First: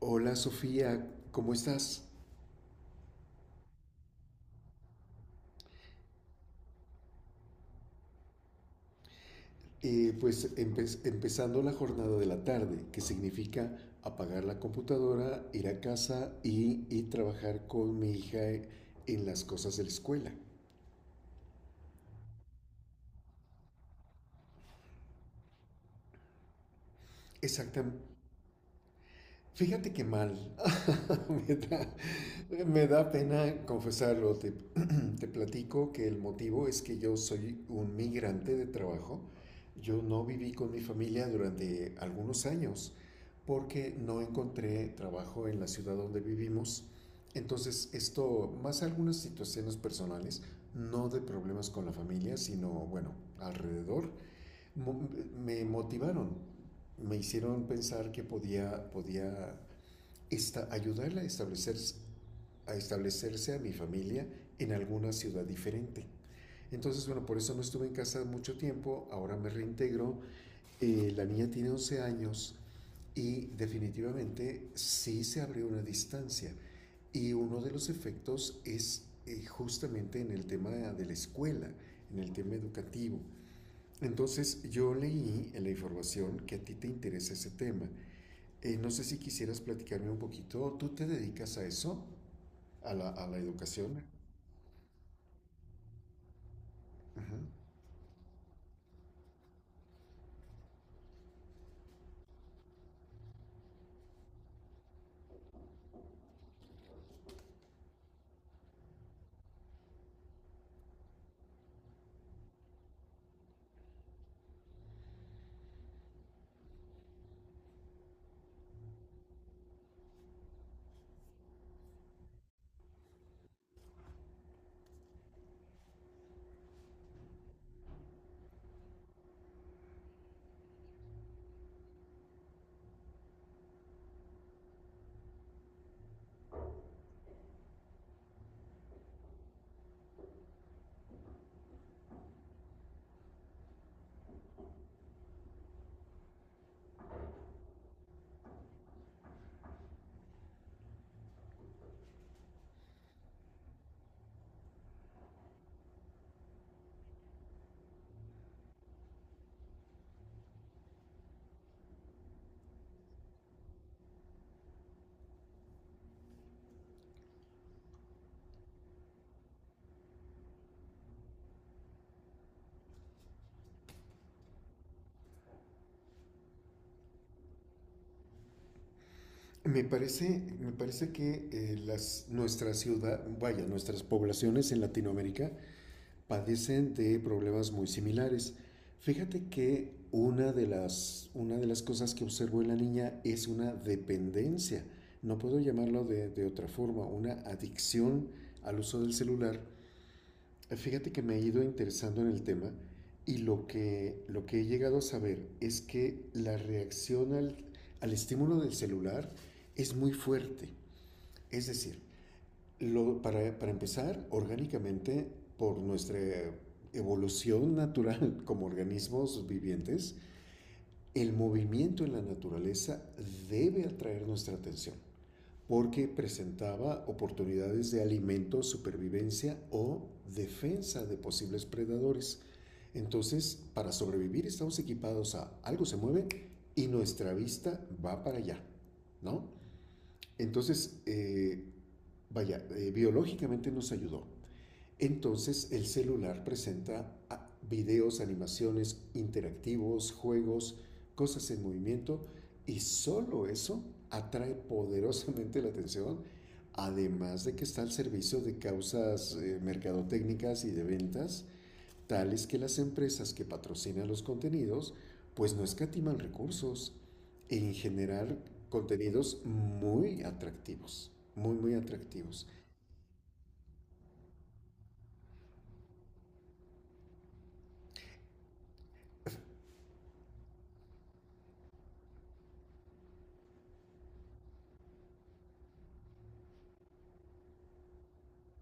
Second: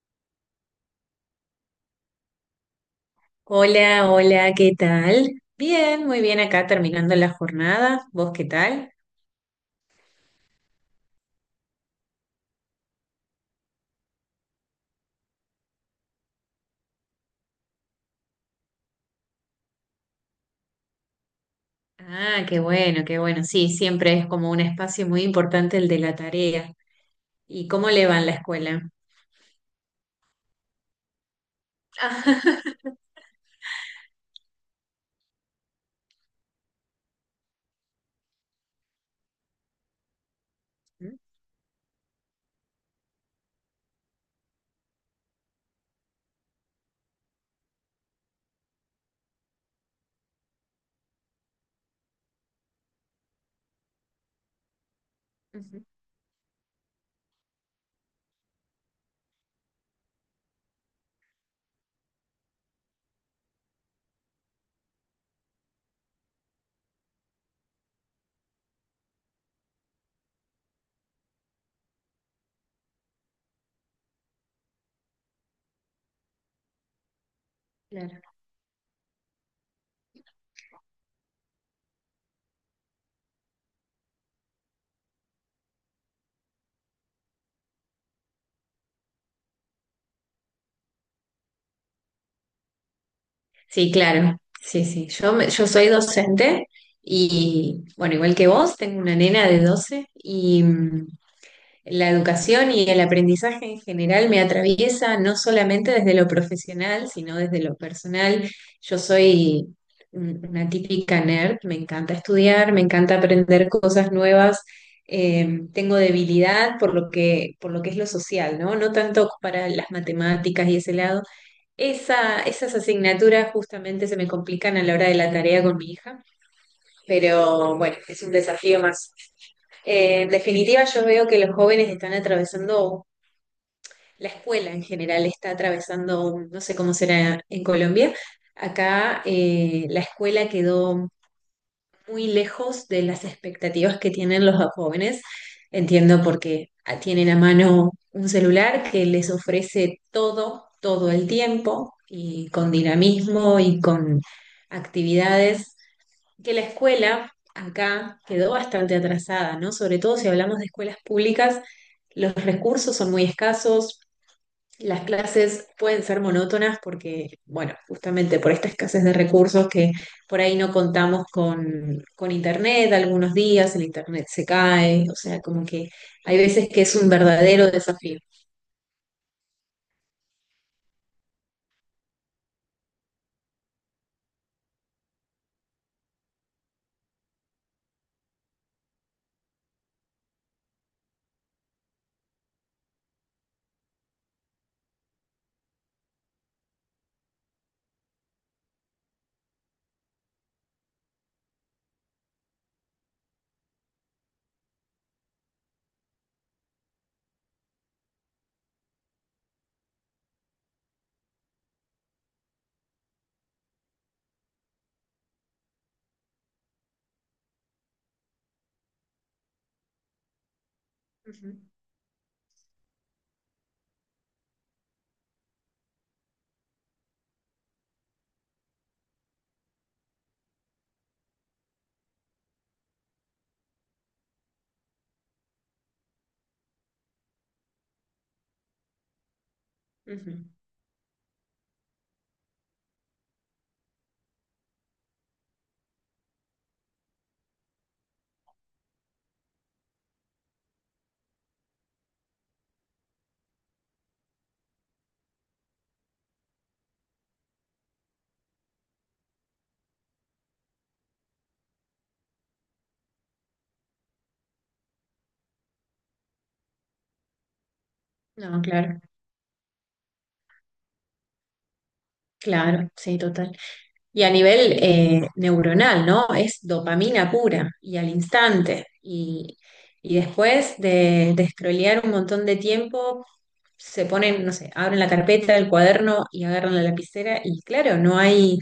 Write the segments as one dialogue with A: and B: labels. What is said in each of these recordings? A: Hola Sofía, ¿cómo estás?
B: Hola, hola, ¿qué tal? Bien, muy bien acá terminando la jornada. ¿Vos qué tal?
A: Empezando la jornada de la tarde, que significa apagar la computadora, ir a casa y trabajar con mi hija en las cosas de la escuela.
B: Ah, qué bueno, qué bueno. Sí, siempre es como un espacio muy importante el de la tarea. ¿Y
A: Exacta-
B: cómo le va en la escuela?
A: Fíjate que mal. Me da, me da pena confesarlo. Te platico que el motivo es que yo soy un migrante de trabajo. Yo no viví con mi
B: Mm.
A: familia durante algunos años porque no encontré trabajo en la ciudad donde vivimos. Entonces, esto, más algunas situaciones personales, no de problemas con la familia, sino, bueno, alrededor, mo- me
B: Ujú.
A: motivaron, me hicieron pensar que podía esta, ayudarla a establecerse, a establecerse a mi familia en alguna ciudad diferente. Entonces, bueno, por eso no estuve en casa mucho tiempo, ahora me reintegro. La niña tiene 11 años y definitivamente sí se abrió una distancia. Y uno de los
B: Claro.
A: efectos es justamente en el tema de la escuela, en el tema educativo. Entonces yo leí en la información que a ti te interesa ese tema. No sé si quisieras platicarme un poquito, ¿tú te dedicas a eso? A la
B: Sí,
A: educación.
B: claro. Sí, sí. Yo soy docente
A: Ajá.
B: y, bueno, igual que vos, tengo una nena de 12 La educación y el aprendizaje en general me atraviesa no solamente desde lo profesional, sino desde lo personal. Yo soy una típica nerd, me encanta estudiar, me encanta aprender cosas nuevas. Tengo debilidad por lo que es lo social, ¿no? No tanto para las matemáticas y ese lado. Esas asignaturas justamente se me complican a la hora de la tarea con mi hija, pero bueno, es un desafío más. En definitiva, yo veo que los jóvenes están atravesando, la escuela en general está atravesando, no sé cómo será en Colombia. Acá la escuela quedó muy lejos de las expectativas que tienen los jóvenes. Entiendo porque tienen a mano un celular que les ofrece todo, todo el tiempo, y con dinamismo y con actividades, que la escuela acá quedó bastante atrasada, ¿no? Sobre todo si hablamos de escuelas públicas, los recursos son muy escasos, las clases pueden ser monótonas porque, bueno, justamente por esta escasez de recursos que por ahí no contamos con internet, algunos días el internet se cae, o sea, como que hay veces que es un verdadero desafío.
A: Me parece que nuestra ciudad, vaya, nuestras poblaciones en Latinoamérica padecen de problemas muy similares. Fíjate que una de las cosas que observo en la niña es una dependencia, no puedo llamarlo de otra forma, una adicción al uso del celular. Fíjate que me he ido interesando en el tema y lo que he llegado a saber es que la reacción al estímulo del celular es muy fuerte. Es decir, para empezar, orgánicamente, por nuestra evolución natural como organismos vivientes, el
B: Ujú,
A: movimiento en la naturaleza debe atraer nuestra atención porque presentaba oportunidades de alimento, supervivencia o defensa de posibles predadores. Entonces, para sobrevivir estamos equipados a algo se mueve y nuestra vista va para allá, ¿no?
B: ujú.
A: Entonces, biológicamente nos ayudó. Entonces el celular presenta ah, videos, animaciones interactivos, juegos, cosas en movimiento y solo eso atrae poderosamente la atención, además de que está al servicio de causas mercadotécnicas y de ventas, tales que las empresas que patrocinan los contenidos pues no escatiman recursos en generar
B: No, claro,
A: contenidos muy atractivos, muy atractivos.
B: claro, sí, total. Y a nivel neuronal, ¿no? Es dopamina pura y al instante. Y después de scrollear un montón de tiempo, se ponen, no sé, abren la carpeta, el cuaderno y agarran la lapicera y claro, no hay,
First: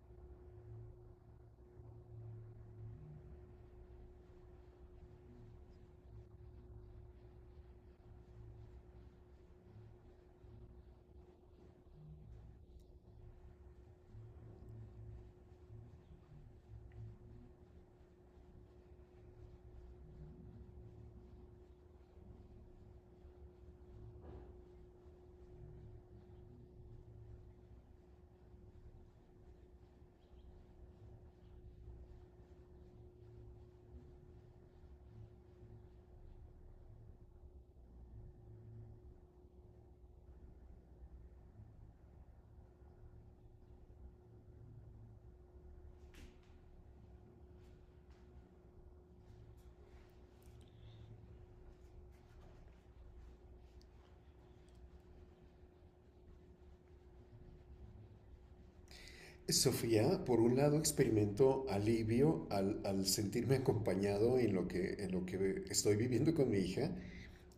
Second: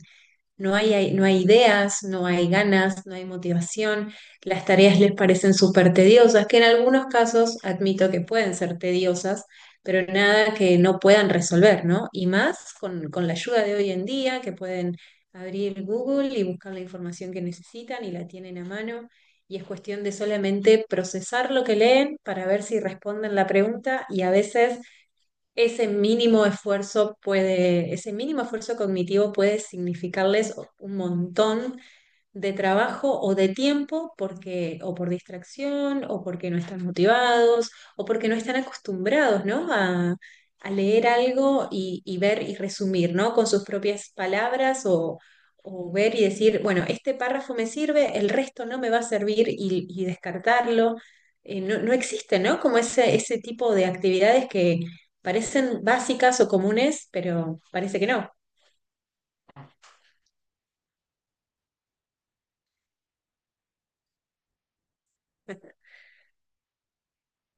B: no hay, no hay ideas, no hay ganas, no hay motivación, las tareas les parecen súper tediosas, que en algunos casos admito que pueden ser tediosas, pero nada que no puedan resolver, ¿no? Y más con la ayuda de hoy en día, que pueden abrir Google y buscar la información que necesitan y la tienen a mano, y es cuestión de solamente procesar lo que leen para ver si responden la pregunta, y a veces ese mínimo esfuerzo puede, ese mínimo esfuerzo cognitivo puede significarles un montón de trabajo o de tiempo porque, o por distracción o porque no están motivados o porque no están acostumbrados, ¿no? A leer algo y ver y resumir, ¿no? Con sus propias palabras, o ver y decir, bueno, este párrafo me sirve, el resto no me va a servir, y descartarlo. No, no existe, ¿no? Como ese tipo de actividades que parecen básicas o comunes, pero parece que no.
A: Sofía, por un lado, experimento alivio al sentirme acompañado en en lo que estoy viviendo con mi hija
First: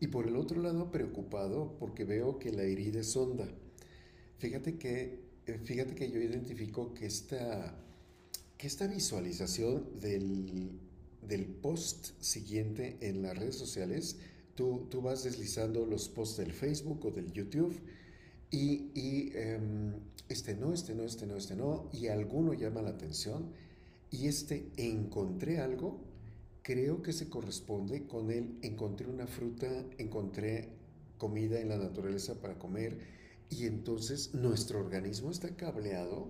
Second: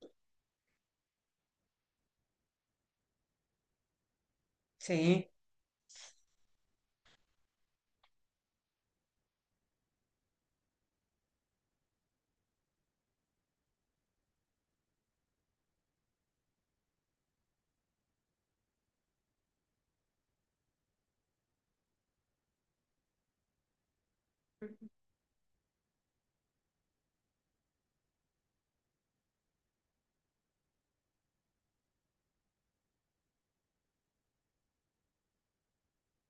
A: y por el otro lado preocupado porque veo que la herida es honda.
B: Sí.
A: Fíjate que yo identifico que que esta visualización del post siguiente en las redes sociales, tú vas deslizando los posts del Facebook o del YouTube y este no, este no, este no, este no, y alguno llama la atención, y este
B: Ujú,
A: encontré algo, creo que se corresponde con el encontré una fruta, encontré comida en la naturaleza para comer, y entonces nuestro organismo está cableado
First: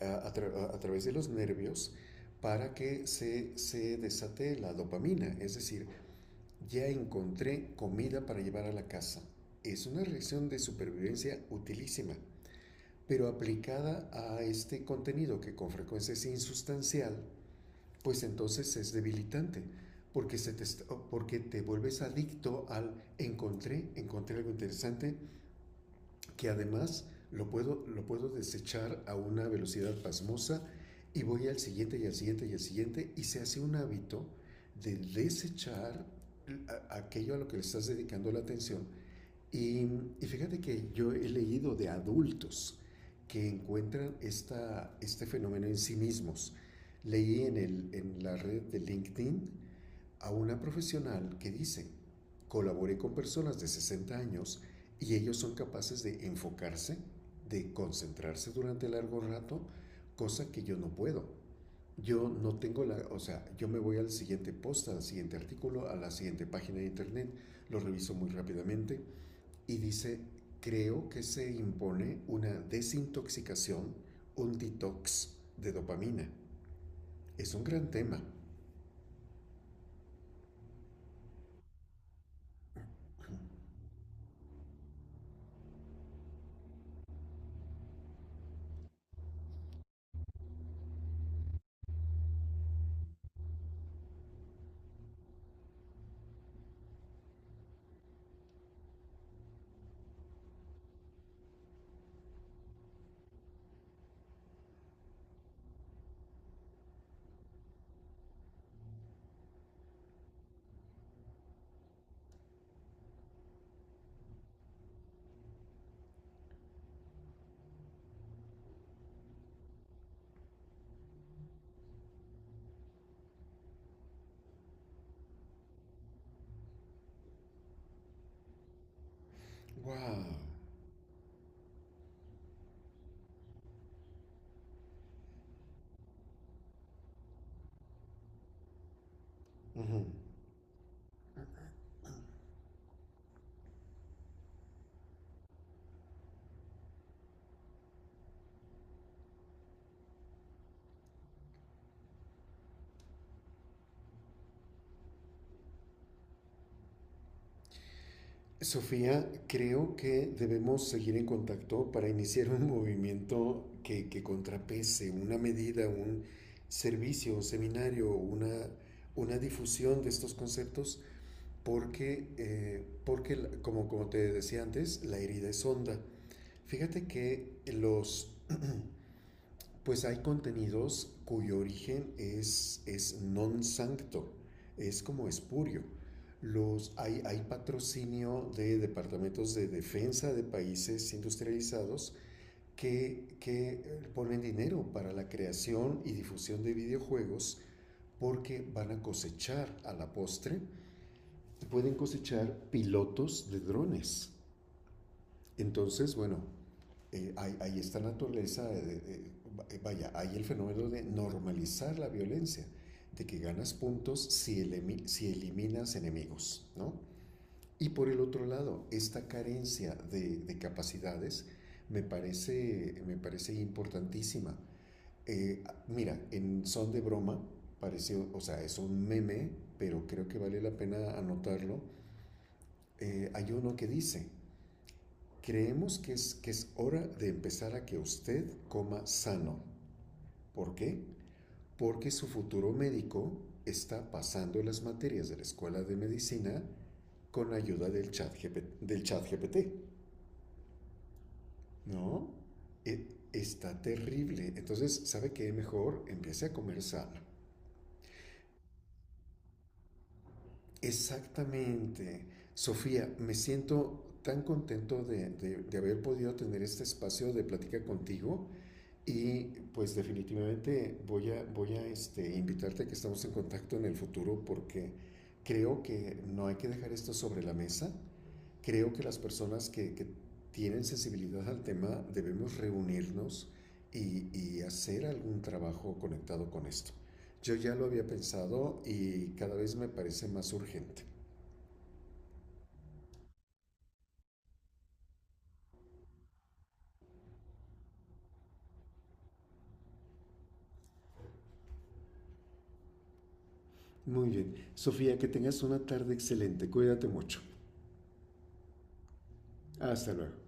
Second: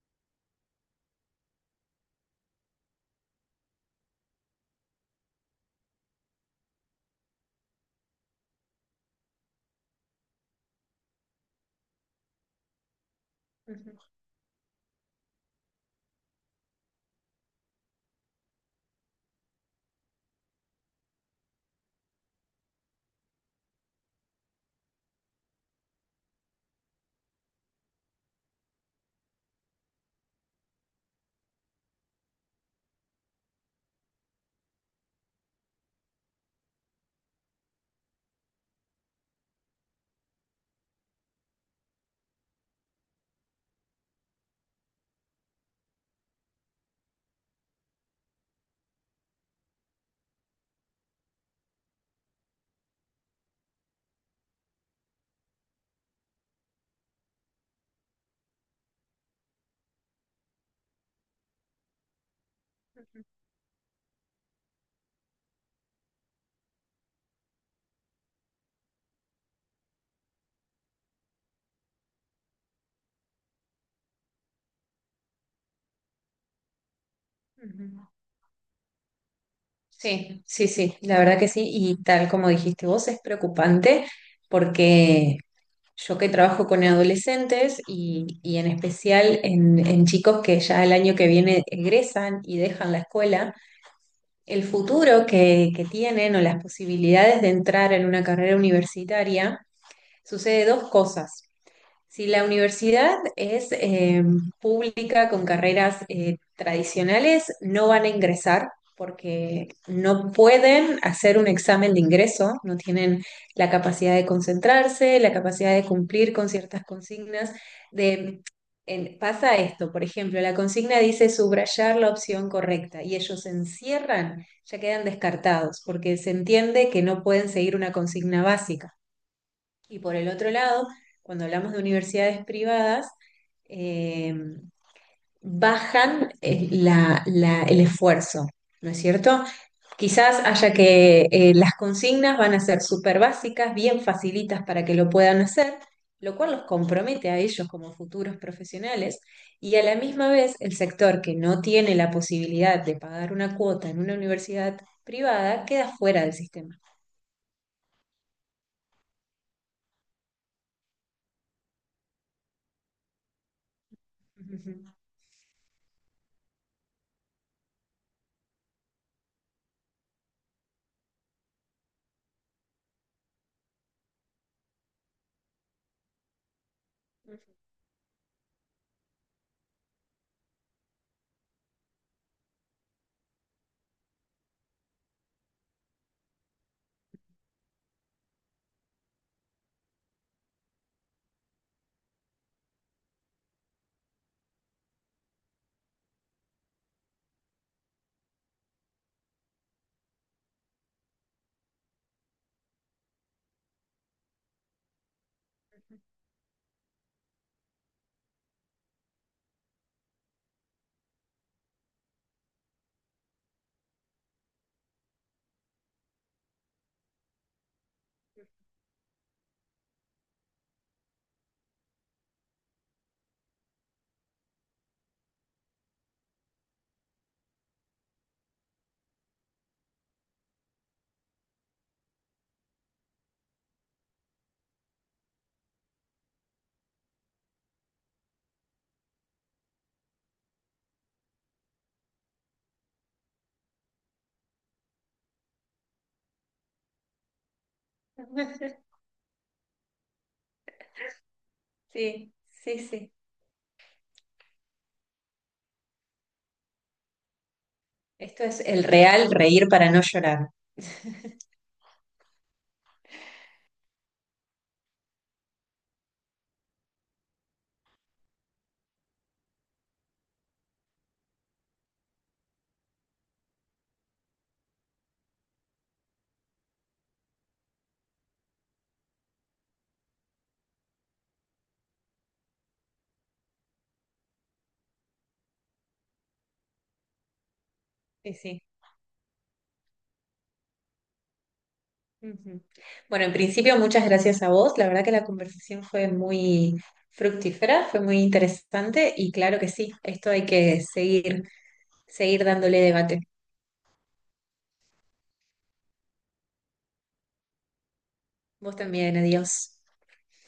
A: a través de los nervios para que se desate la dopamina, es decir, ya encontré comida para llevar a la casa. Es una reacción de supervivencia utilísima pero
B: ujú,
A: aplicada a este contenido que con frecuencia es insustancial, pues entonces es debilitante, porque, se te, porque te vuelves adicto al encontré, encontré algo interesante, que además lo puedo desechar a una velocidad pasmosa y voy al siguiente y al siguiente y al siguiente y se hace un hábito de desechar aquello a lo que le estás dedicando la atención y, y fíjate que yo he leído de adultos que encuentran este fenómeno en sí mismos. Leí en, el, en la red de LinkedIn a una profesional que dice, colaboré con personas de 60 años y ellos son capaces de enfocarse, de concentrarse durante largo rato, cosa que yo no puedo. Yo no tengo la, o sea, yo me voy al siguiente post, al siguiente artículo, a la siguiente página de internet, lo reviso muy rápidamente, y dice, creo que se impone una desintoxicación, un detox de dopamina. Es un gran
B: ujú.
A: tema.
B: Sí, sí, sí, la verdad que sí. Y tal como dijiste vos, es preocupante porque yo que trabajo con adolescentes, y en especial en chicos que ya el año que viene egresan y dejan la escuela, el futuro que tienen o las posibilidades de entrar en una carrera universitaria, sucede dos cosas. Si la universidad es pública con carreras tradicionales, no van a ingresar porque no pueden hacer un examen de ingreso, no tienen la capacidad de concentrarse, la capacidad de cumplir con ciertas consignas. De, Pasa esto, por ejemplo, la consigna dice subrayar la opción correcta y ellos se encierran, ya quedan descartados porque se entiende que no pueden seguir una consigna básica. Y por
A: ¡Wow!
B: el otro lado, cuando hablamos de universidades privadas, eh, bajan el esfuerzo, ¿no es cierto?
A: Ujú.
B: Quizás haya que las consignas van a ser súper básicas, bien facilitas para que lo puedan hacer, lo cual los compromete a ellos como futuros profesionales, y a la misma vez el sector que no tiene la posibilidad de pagar una cuota en una universidad privada queda fuera del sistema.
A: Sofía, creo que debemos seguir en contacto para iniciar un movimiento que contrapese una medida, un servicio, un seminario, una difusión de estos conceptos, porque como te decía antes, la herida es honda. Fíjate que los… Pues hay contenidos cuyo origen es non sancto, es como espurio. Los, hay patrocinio de departamentos de defensa de países industrializados que ponen dinero para la creación y difusión de videojuegos porque van a cosechar a la postre, pueden cosechar pilotos de drones. Entonces, bueno, hay esta naturaleza, vaya, hay el fenómeno de normalizar la violencia, de que ganas puntos si, elimi si eliminas enemigos, ¿no? Y por el otro lado, esta carencia de capacidades me parece importantísima. Mira, en son de broma, pareció, o sea, es un meme, pero creo que vale la pena anotarlo. Hay uno que dice, creemos que que es hora de empezar a que usted coma sano. ¿Por qué? Porque su futuro médico está pasando las materias de la escuela de medicina con la ayuda del chat GPT, ¿no?
B: Sí, sí,
A: E,
B: sí.
A: está terrible. Entonces, ¿sabe qué? Mejor empiece a comer sano.
B: Esto es el real reír para no llorar.
A: Exactamente. Sofía, me siento tan contento de haber podido tener este espacio de plática contigo. Y pues definitivamente voy a este, invitarte a que estamos en contacto en el futuro porque creo que no hay que dejar esto sobre la mesa. Creo que las personas que tienen sensibilidad al tema debemos reunirnos y hacer algún trabajo conectado con esto. Yo ya lo había
B: Sí, sí.
A: pensado y cada vez me parece más urgente.
B: Ujú. Bueno, en principio, muchas gracias a vos. La verdad que la conversación fue muy fructífera, fue muy interesante, y claro que sí, esto hay que seguir, dándole debate.
A: Muy bien. Sofía, que tengas una tarde excelente. Cuídate mucho.
B: Vos también, adiós.
A: Hasta luego.